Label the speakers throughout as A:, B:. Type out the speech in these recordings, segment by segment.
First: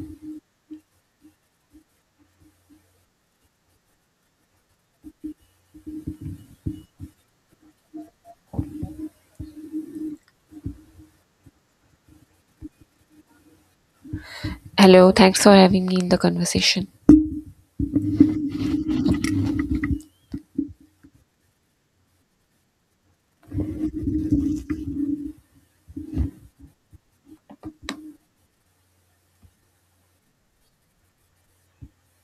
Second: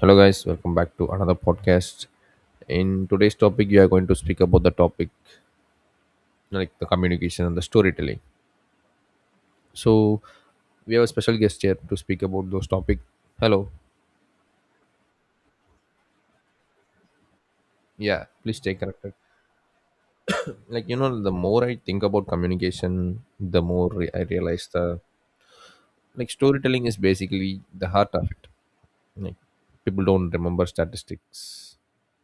A: Hello, guys. Welcome back to another podcast. In today's topic, we are going to speak about the topic like the communication and the storytelling. So, we have a special guest here to speak about those topics. Hello.
B: Hello, thanks for having me in the conversation.
A: Yeah, please stay connected. Like you know, the more I think about communication, I realize the like storytelling is basically the heart of it. Like people don't remember statistics,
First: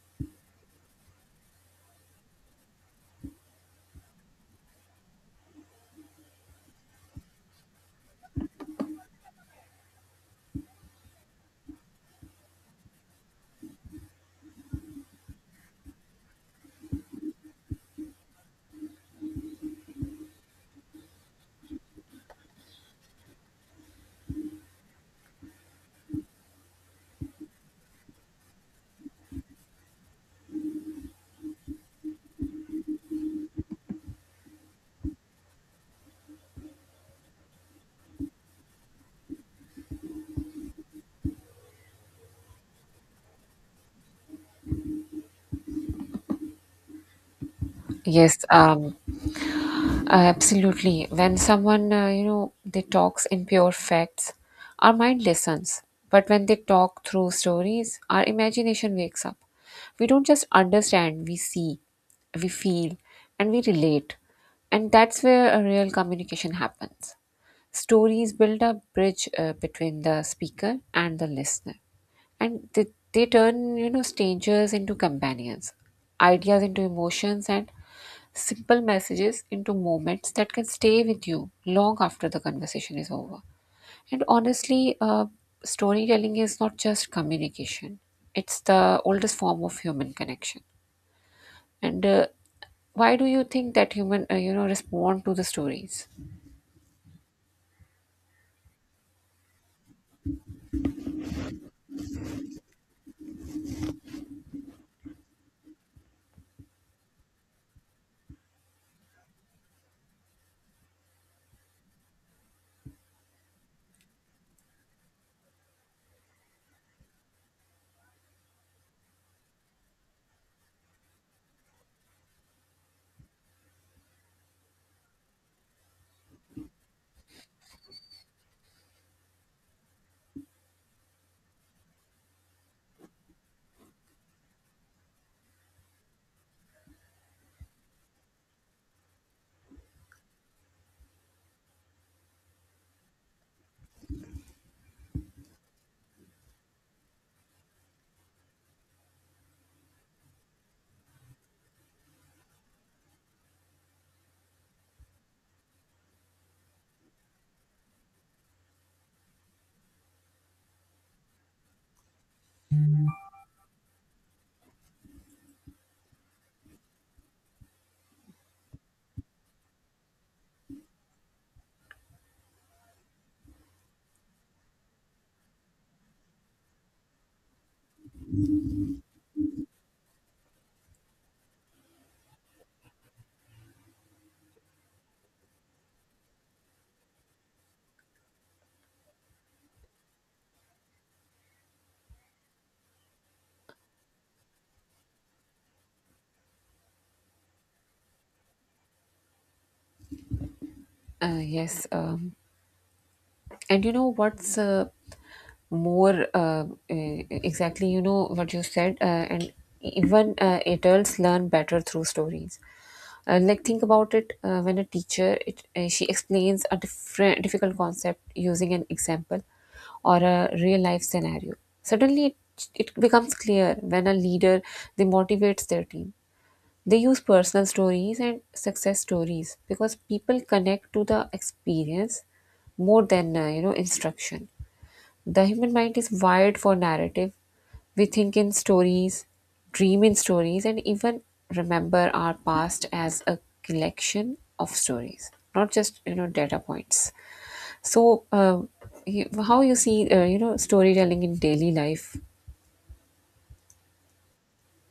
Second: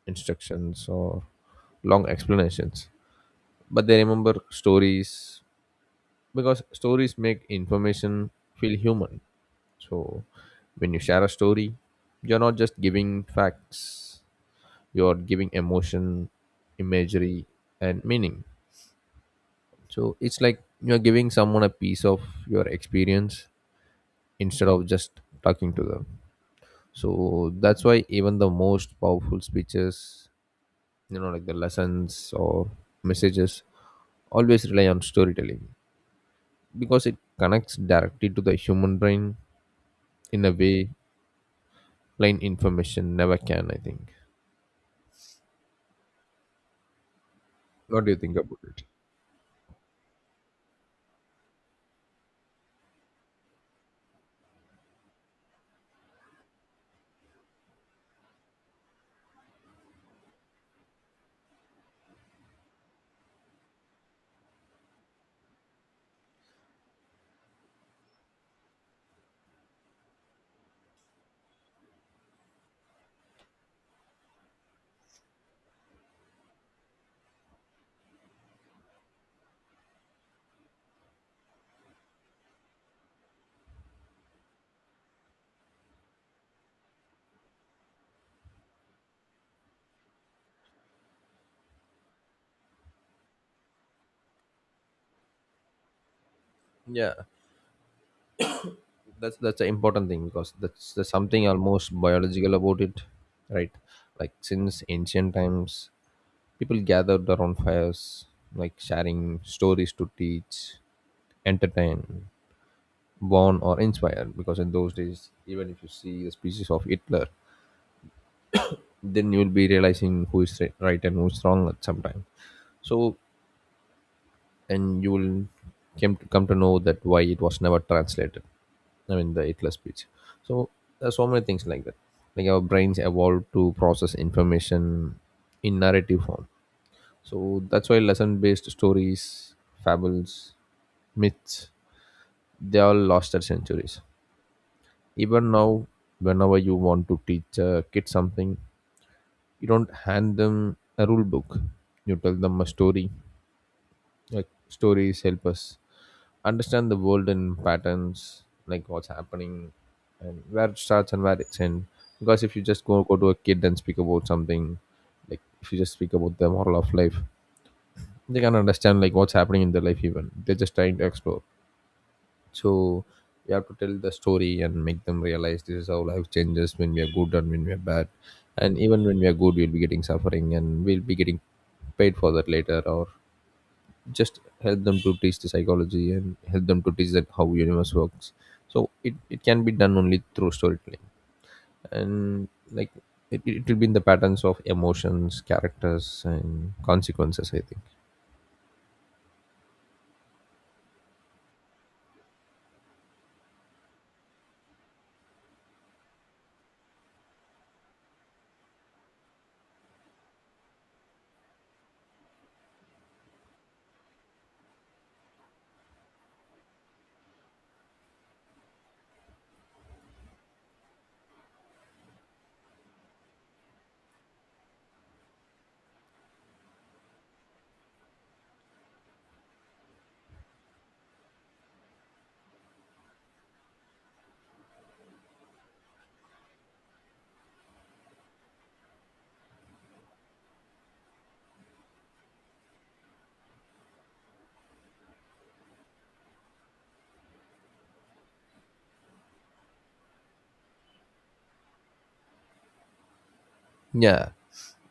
A: instructions, or long explanations, but they remember stories because stories make information feel human. So when you share a story, you're not just giving facts, you're giving emotion, imagery, and meaning. So it's like you're giving someone a piece of your experience instead of just talking to them. So that's why even the most powerful speeches, you know, like the lessons or messages, always rely on storytelling because it connects directly to the human brain in a way plain information never can I think. What do you think
B: Yes,
A: about it?
B: um, absolutely. When someone, they talks in pure facts, our mind listens. But when they talk through stories, our imagination wakes up. We don't just understand, we see, we feel, and we relate. And that's where a real communication happens. Stories build a bridge between the speaker and the listener. and they, they turn, strangers into companions, ideas into emotions, and simple messages into moments that can stay with you long after the conversation is over. And honestly, storytelling is not just communication, it's the oldest form of human connection. And why do you think that human, respond to the stories?
A: Yeah, that's an important thing because that's something almost biological about it, right? Like since ancient times, people gathered around fires, like sharing stories to teach, entertain, warn, or inspire. Because in those days, even if you see the species of Hitler, then you will be realizing who is right and who is wrong at some time. So, and you will came to come to know that why it was never translated, I mean, the Hitler speech. So there's so many things like that. Like our brains evolved to process information in narrative form. So that's why lesson-based stories, fables, myths, they all lost their centuries. Even now, whenever you want to teach a kid something, you don't hand them a rule book. You tell them a story. Like stories help us understand the world in patterns, like what's happening and where it starts and where it's end. Because if you just go to a kid and speak about something, like if you just speak about the moral of life, they can understand like what's happening in their life even. They're just trying to explore. So you have to tell the story and make them realize this is how life changes when we are good and when we are bad. And even when we are good, we'll be getting suffering and we'll be getting paid for that later. Or just help them to teach the psychology and help them to teach that how universe works, so it can be done only through storytelling. And like it will be in the patterns of emotions, characters, and consequences, I think.
B: uh, yes um, And you know what's, more exactly, you know what you said. And even, adults learn better through stories. Like think about it. When she explains a different difficult concept using an example or a real life scenario. Suddenly, it becomes clear. When a leader, they motivates their team, they use personal stories and success stories because people connect to the experience more than, you know, instruction. The human mind is wired for narrative. We think in stories, dream in stories, and even remember our past as a collection of stories, not just, you know, data points. So how you see, you know, storytelling in daily life?
A: Yeah,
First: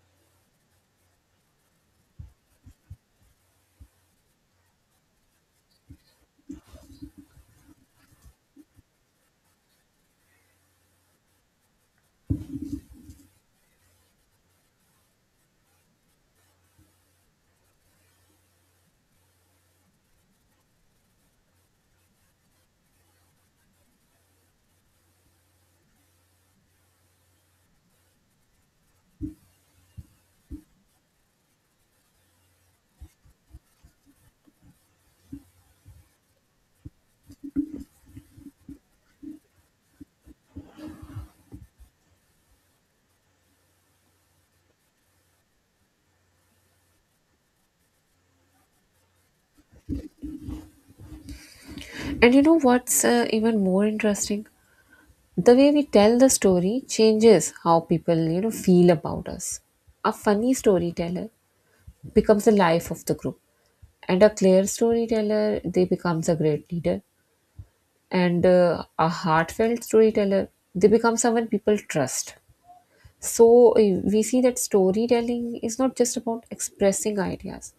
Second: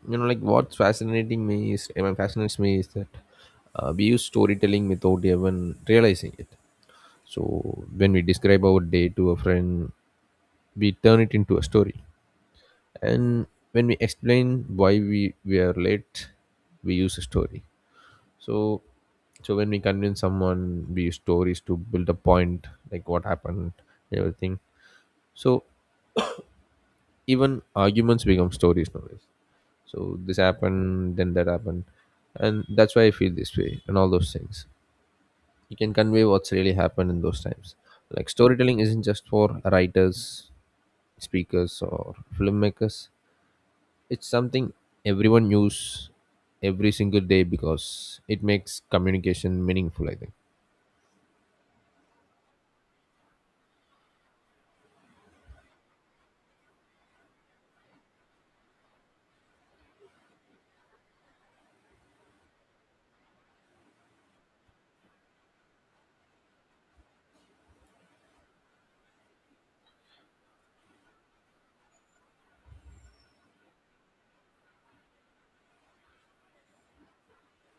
A: you know, like what's fascinating me is I mean, fascinates me is that we use storytelling without even realizing it. So when we describe our day to a friend, we turn it into a story. And when we explain why we are late, we use a story. So so when we convince someone, we use stories to build a point, like what happened and everything. So even arguments become stories nowadays. So this happened, then that happened, and that's why I feel this way and all those things. You can convey what's really happened in those times. Like storytelling isn't just for writers, speakers, or filmmakers. It's something everyone use every single day, because it makes communication meaningful. I
B: And you know what's, even more interesting, the way we tell the story changes how people, you know, feel about us. A funny storyteller becomes the life of the group, and a clear storyteller, they becomes a great leader, and a heartfelt storyteller, they become someone people trust. So, we see that storytelling is not just about expressing ideas,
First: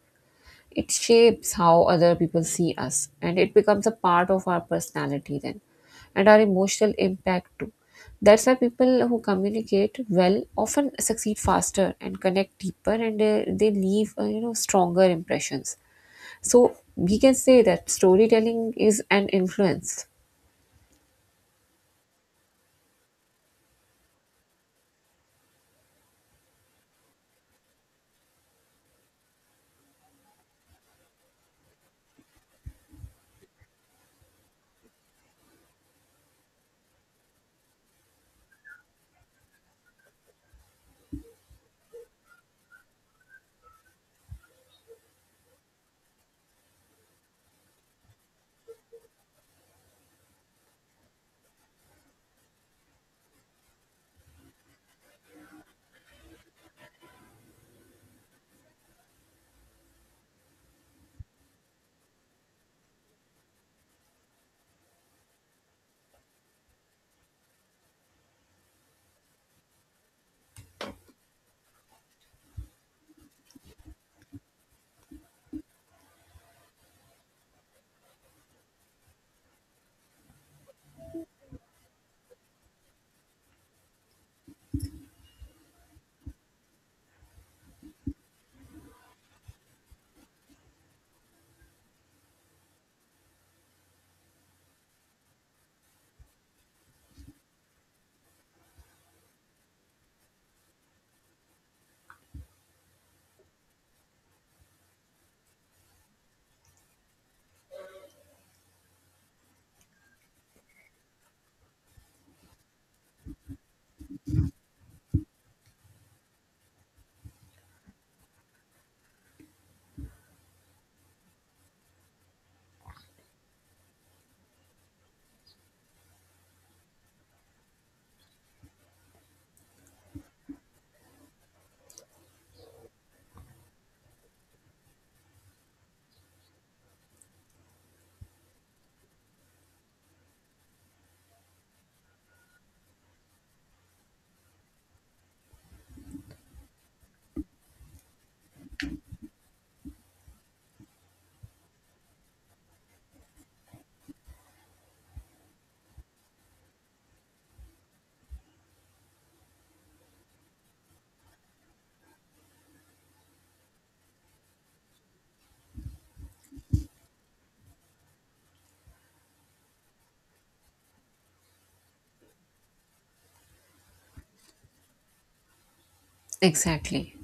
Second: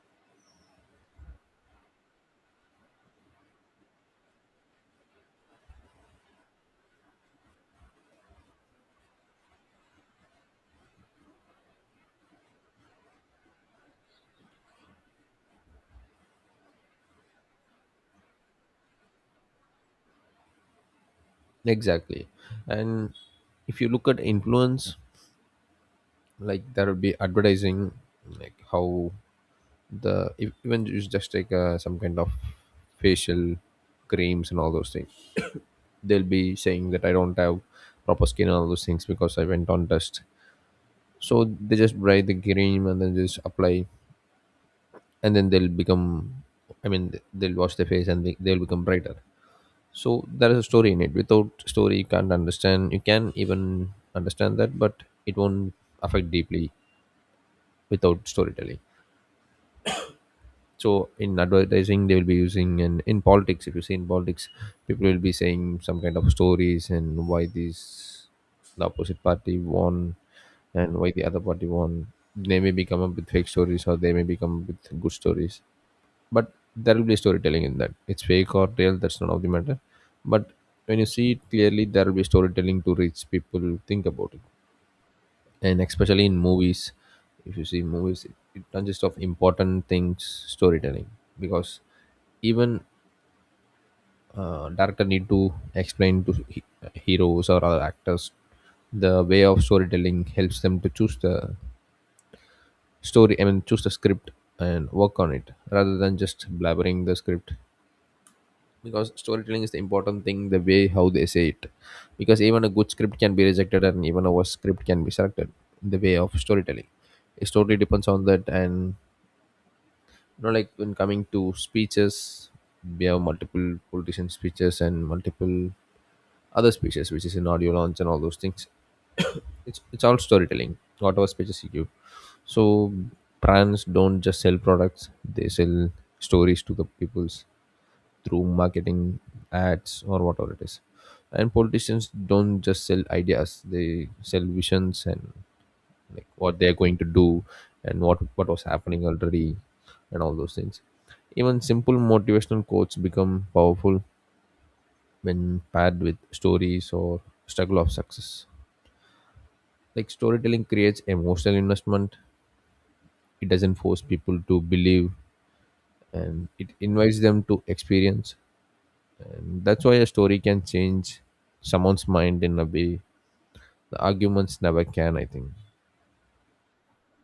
B: it shapes how other people see us, and it becomes a part of our personality then, and our emotional impact too. That's why people who communicate well often succeed faster and connect deeper, and they leave, you know, stronger impressions. So we can say that storytelling is an influence.
A: think exactly. And if you look at influence, like there will be advertising, like how the if- even you just take some kind of facial creams and all those things they'll be saying that I don't have proper skin and all those things because I went on dust. So they just buy the cream and then just apply, and then they'll become, I mean, they'll wash their face and they'll become brighter. So there is a story in it. Without story, you can't understand, you can even understand that, but it won't affect deeply without storytelling. So in advertising they will be using, and in politics, if you see in politics, people will be saying some kind of stories and why this, the opposite party won and why the other party won. They may be come up with fake stories or they may be come up with good stories, but there will be storytelling in that. It's fake or real, that's none of the matter. But when you see it clearly, there will be storytelling to reach people to think about it. And especially in movies, if you see movies, it consists of important things, storytelling. Because even director need to explain to heroes or other actors. The way of storytelling helps them to choose the story, I mean choose the script, and work on it rather than just blabbering the script. Because storytelling is the important thing, the way how they say it. Because even a good script can be rejected and even a worse script can be selected in the way of storytelling. It totally depends on that. And you know, like when coming to speeches, we have multiple politician speeches and multiple other speeches which is in audio launch and all those things. It's all storytelling, whatever speeches you give. So brands don't just sell products, they sell stories to the peoples through marketing, ads, or whatever it is. And politicians don't just sell ideas, they sell visions, and like what they're going to do and what was happening already and all those things. Even simple motivational quotes become powerful when paired with stories or struggle of success. Like storytelling creates emotional investment. It doesn't force people to believe, and it invites them to experience. And that's why a story can change someone's mind in a way the arguments never can, I think.
B: Exactly.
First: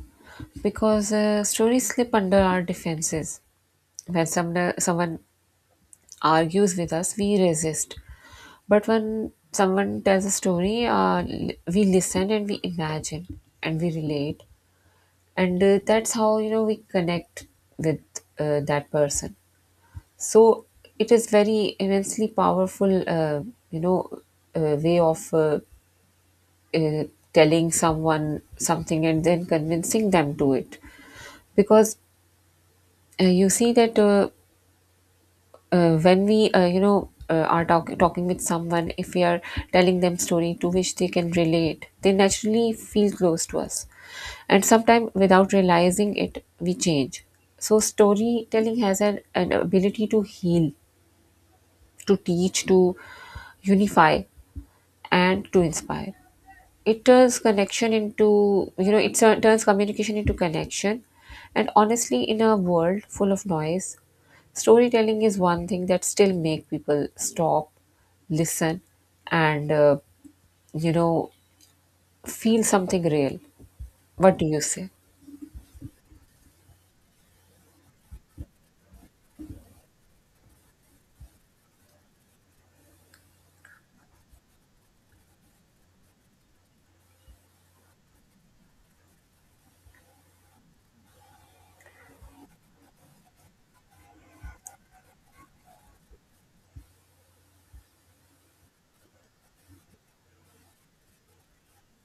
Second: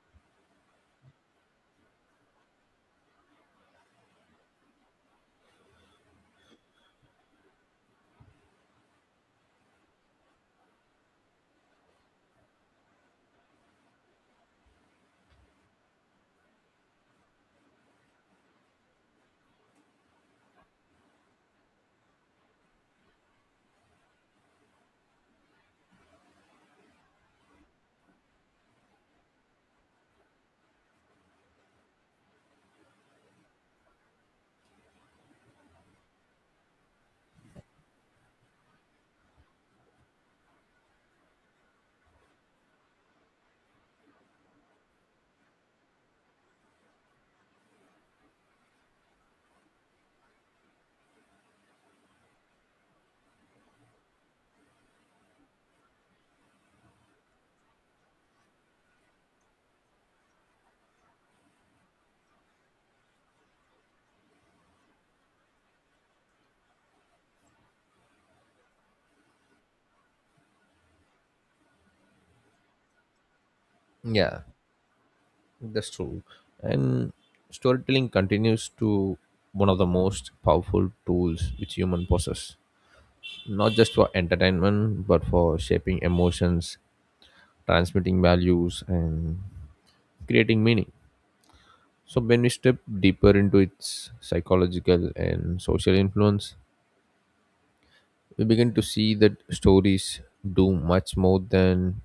B: Because, stories slip under our defenses. When someone argues with us, we resist. But when someone tells a story, we listen, and we imagine, and we relate, and that's how, you know, we connect with, that person. So it is very immensely powerful, you know, way of, uh, telling someone something and then convincing them to it. Because, you see that. When we you know, talking with someone, if we are telling them story to which they can relate, they naturally feel close to us, and sometimes without realizing it, we change. So storytelling has an ability to heal, to teach, to unify, and to inspire. It turns connection into you know it tur- turns communication into connection. And honestly, in a world full of noise, storytelling is one thing that still make people stop, listen, and you know, feel something real. What
A: Yeah,
B: do you say?
A: that's true. And storytelling continues to one of the most powerful tools which human possess. Not just for entertainment, but for shaping emotions, transmitting values, and creating meaning. So when we step deeper into its psychological and social influence, we begin to see that stories do much more than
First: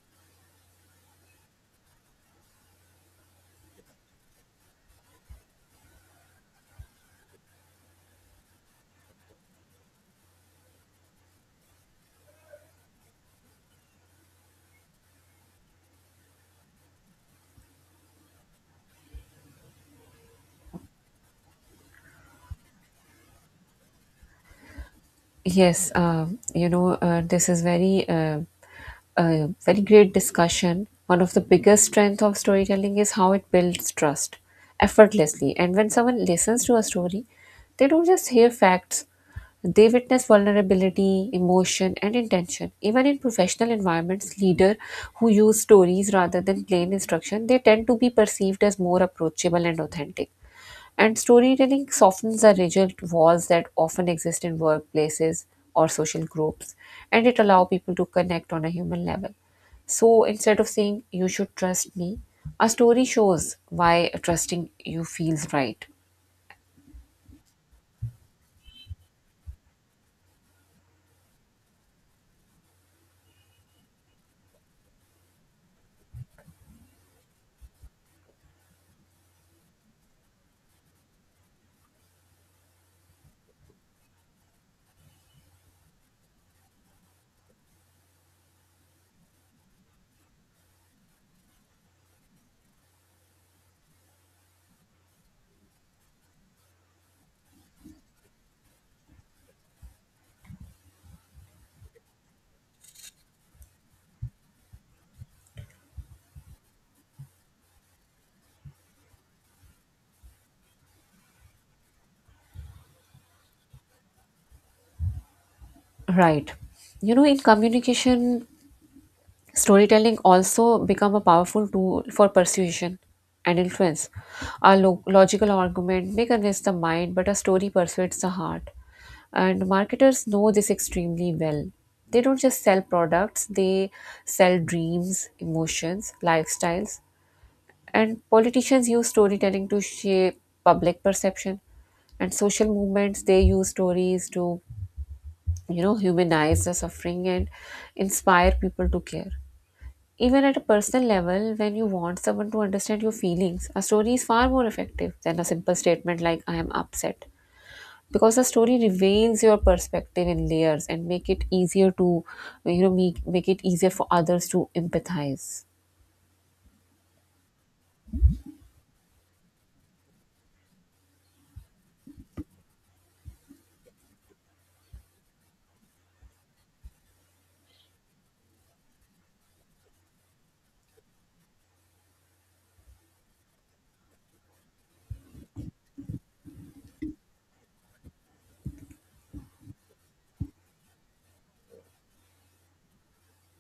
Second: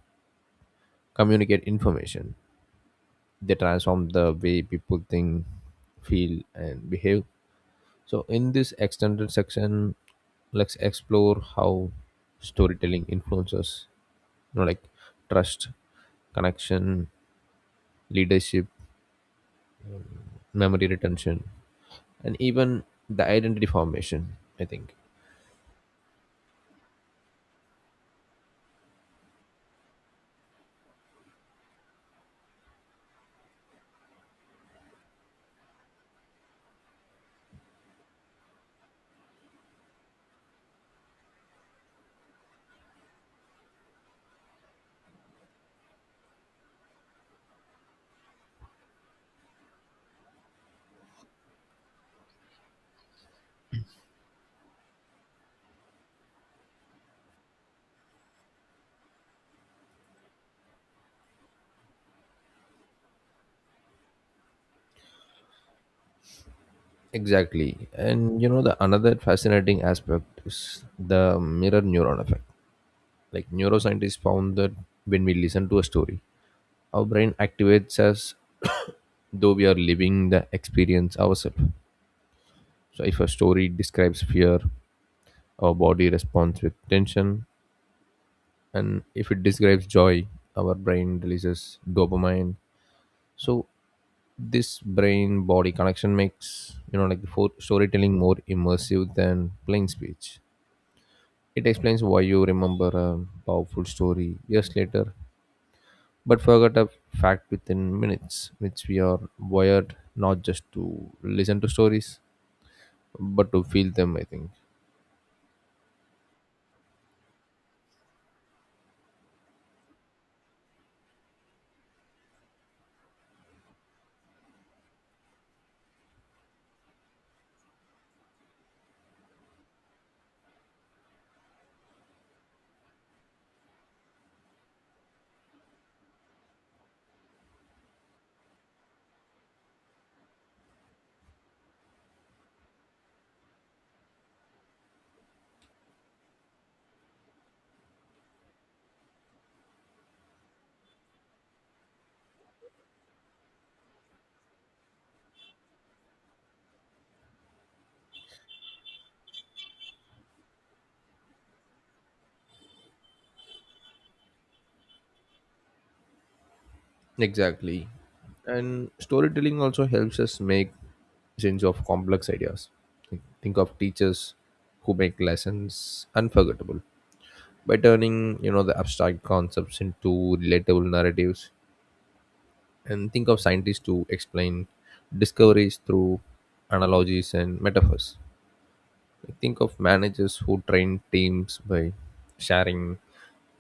A: communicate information. They transform the way people think, feel, and behave. So, in this extended section, let's explore how storytelling influences, you know, like trust, connection, leadership, memory retention, and even the identity formation, I think.
B: Yes. You know, this is very a very great discussion. One of the biggest strength of storytelling is how it builds trust effortlessly. And when someone listens to a story, they don't just hear facts; they witness vulnerability, emotion, and intention. Even in professional environments, leaders who use stories rather than plain instruction, they tend to be perceived as more approachable and authentic. And storytelling softens the rigid walls that often exist in workplaces or social groups, and it allows people to connect on a human level. So instead of saying, "You should trust me," a story shows why trusting you feels right.
A: Exactly, and you know, the another fascinating aspect is the mirror neuron effect. Like neuroscientists found that when we listen to a story, our brain activates us though we are living the experience ourselves. So if a story describes fear, our body responds with tension, and if it describes joy, our brain releases dopamine. So this brain body connection makes, you know, like storytelling more immersive than plain speech. It explains why you remember a powerful story years later but forgot a fact within minutes, which we are wired not just to listen to stories, but to feel them, I think.
B: Right. You know, in communication, storytelling also become a powerful tool for persuasion and influence. A logical argument may convince the mind, but a story persuades the heart. And marketers know this extremely well. They don't just sell products, they sell dreams, emotions, lifestyles. And politicians use storytelling to shape public perception. And social movements, they use stories to, you know, humanize the suffering and inspire people to care. Even at a personal level, when you want someone to understand your feelings, a story is far more effective than a simple statement like "I am upset," because a story reveals your perspective in layers and make it easier to, make it easier for others to empathize.
A: Exactly. And storytelling also helps us make sense of complex ideas. Think of teachers who make lessons unforgettable by turning, you know, the abstract concepts into relatable narratives. And think of scientists who explain discoveries through analogies and metaphors. I think of managers who train teams by sharing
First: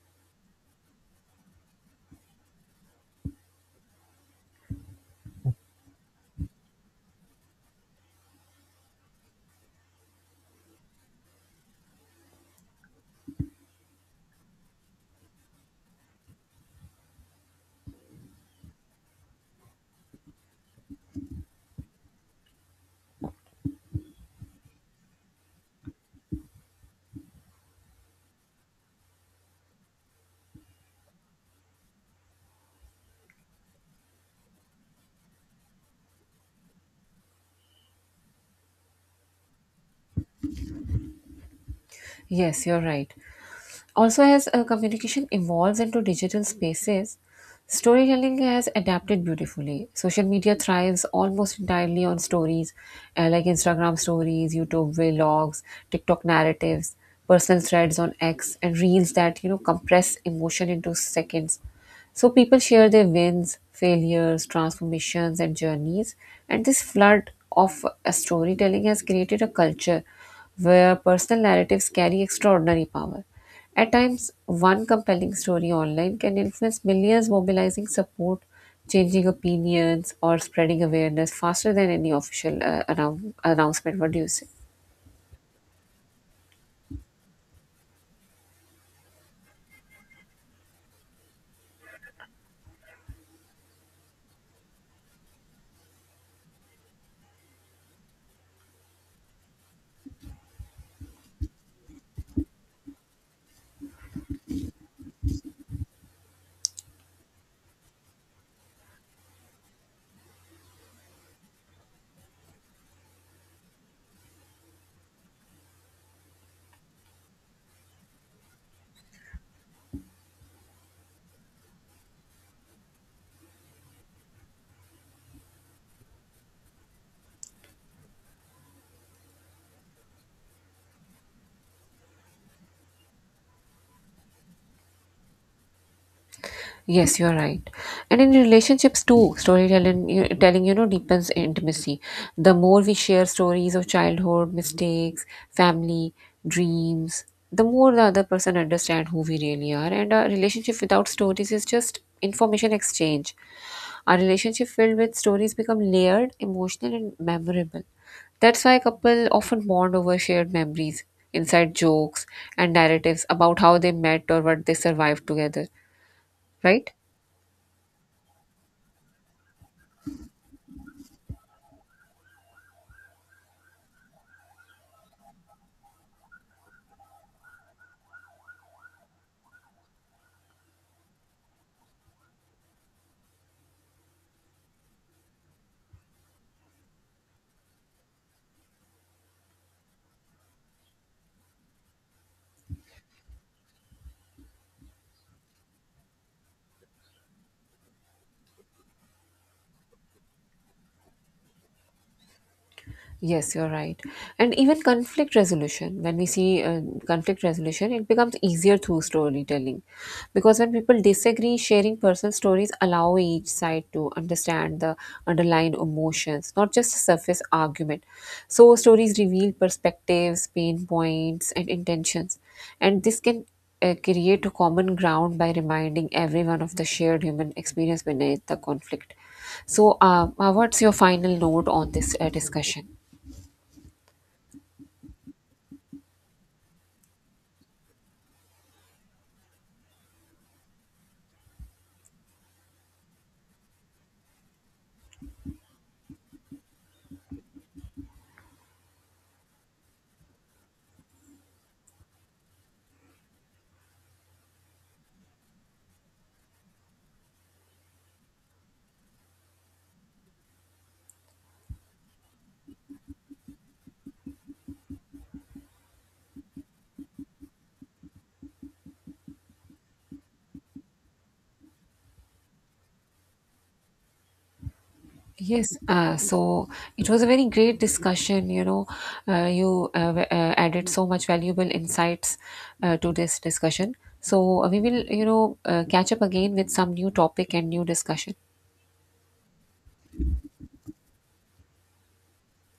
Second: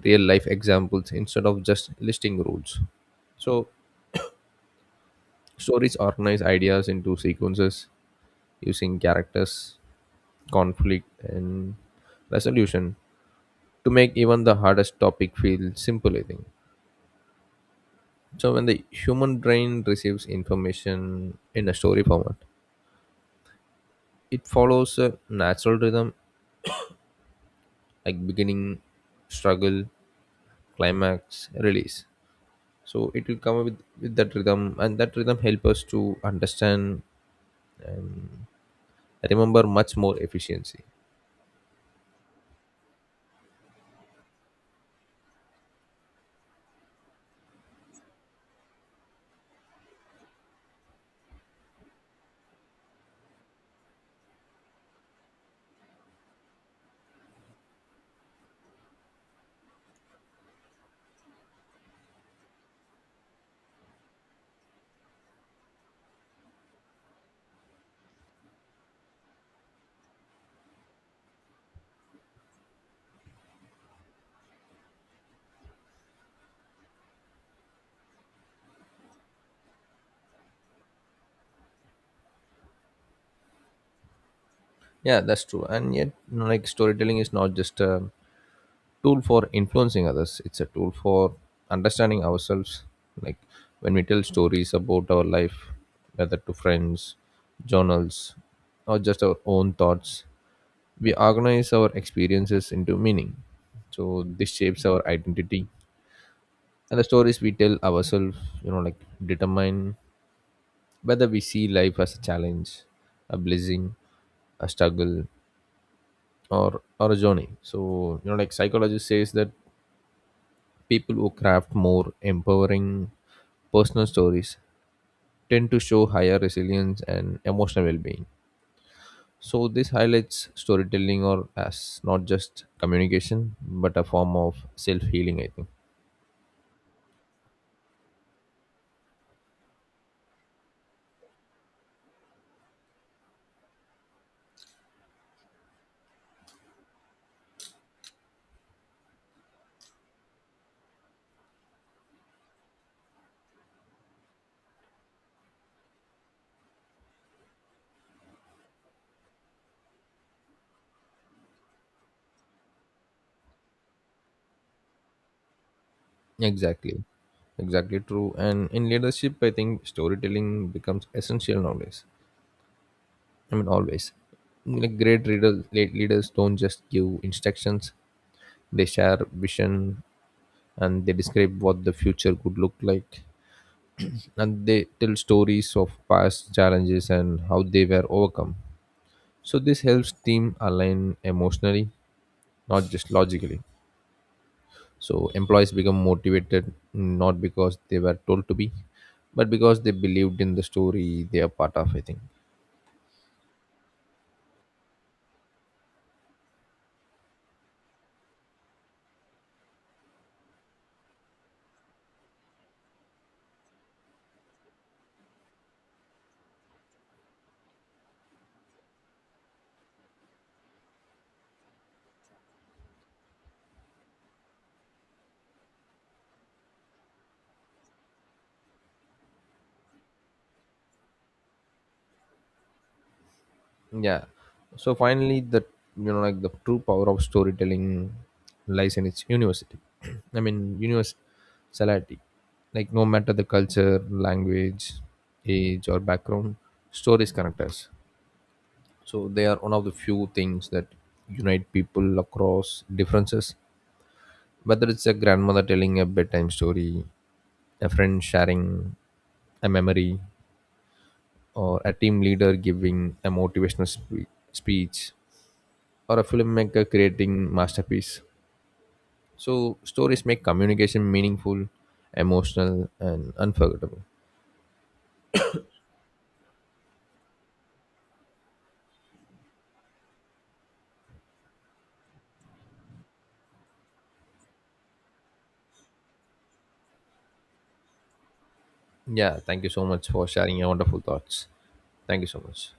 A: real life examples instead of just listing rules. So, stories organize ideas into sequences using characters, conflict, and resolution to make even the hardest topic feel simple, I think. So, when the human brain receives information in a story format, it follows a natural rhythm like beginning, struggle, climax, release. So it will come up with, that rhythm, and that rhythm help us to understand, remember much more efficiency.
B: Yes, you're right. Also, as, communication evolves into digital spaces, storytelling has adapted beautifully. Social media thrives almost entirely on stories, like Instagram stories, YouTube vlogs, TikTok narratives, personal threads on X, and reels that, you know, compress emotion into seconds. So people share their wins, failures, transformations, and journeys. And this flood of, storytelling has created a culture where personal narratives carry extraordinary power. At times, one compelling story online can influence millions, mobilizing support, changing opinions, or spreading awareness faster than any official, announcement. What do you say?
A: Yeah, that's true. And yet, you know, like storytelling is not just a tool for influencing others, it's a tool for understanding ourselves. Like when we tell stories about our life, whether to friends, journals, or just our own thoughts, we organize our experiences into meaning. So this shapes our identity, and the stories we tell ourselves, you know, like, determine whether we see life as a challenge, a blessing, a struggle, or a journey. So you know, like psychologist says that people who craft more empowering personal stories tend to show higher resilience and emotional well-being. So this highlights storytelling or as not just communication, but a form of self-healing, I think.
B: Yes, you're right. And in relationships too, storytelling, you, telling, you know, deepens intimacy. The more we share stories of childhood, mistakes, family, dreams, the more the other person understands who we really are. And a relationship without stories is just information exchange. A relationship filled with stories become layered, emotional, and memorable. That's why couples often bond over shared memories, inside jokes, and narratives about how they met or what they survived together, right?
A: Exactly exactly true. And in leadership, I think storytelling becomes essential nowadays, I mean, always. Like late leaders don't just give instructions; they share vision, and they describe what the future could look like, and they tell stories of past challenges and how they were overcome. So this helps team align emotionally, not just logically. So employees become motivated not because they were told to be, but because they believed in the story they are part of, I think.
B: Yes, you're right. And even conflict resolution, when we see, conflict resolution, it becomes easier through storytelling. Because when people disagree, sharing personal stories allow each side to understand the underlying emotions, not just surface argument. So, stories reveal perspectives, pain points, and intentions. And this can, create a common ground by reminding everyone of the shared human experience beneath the conflict. So, what's your final note on this, discussion?
A: Yeah. So finally, the, you know, like the true power of storytelling lies in its university. I mean, universality. Like no matter the culture, language, age, or background, stories connect us. So they are one of the few things that unite people across differences. Whether it's a grandmother telling a bedtime story, a friend sharing a memory, or a team leader giving a motivational speech, or a filmmaker creating masterpiece. So stories make communication meaningful, emotional, and unforgettable.
B: Yes. It was a very great discussion. You know, you added so much valuable insights, to this discussion. So, we will, you know, catch up again with some new topic and new discussion.
A: Yeah, thank you so much for sharing your wonderful thoughts. Thank you so much.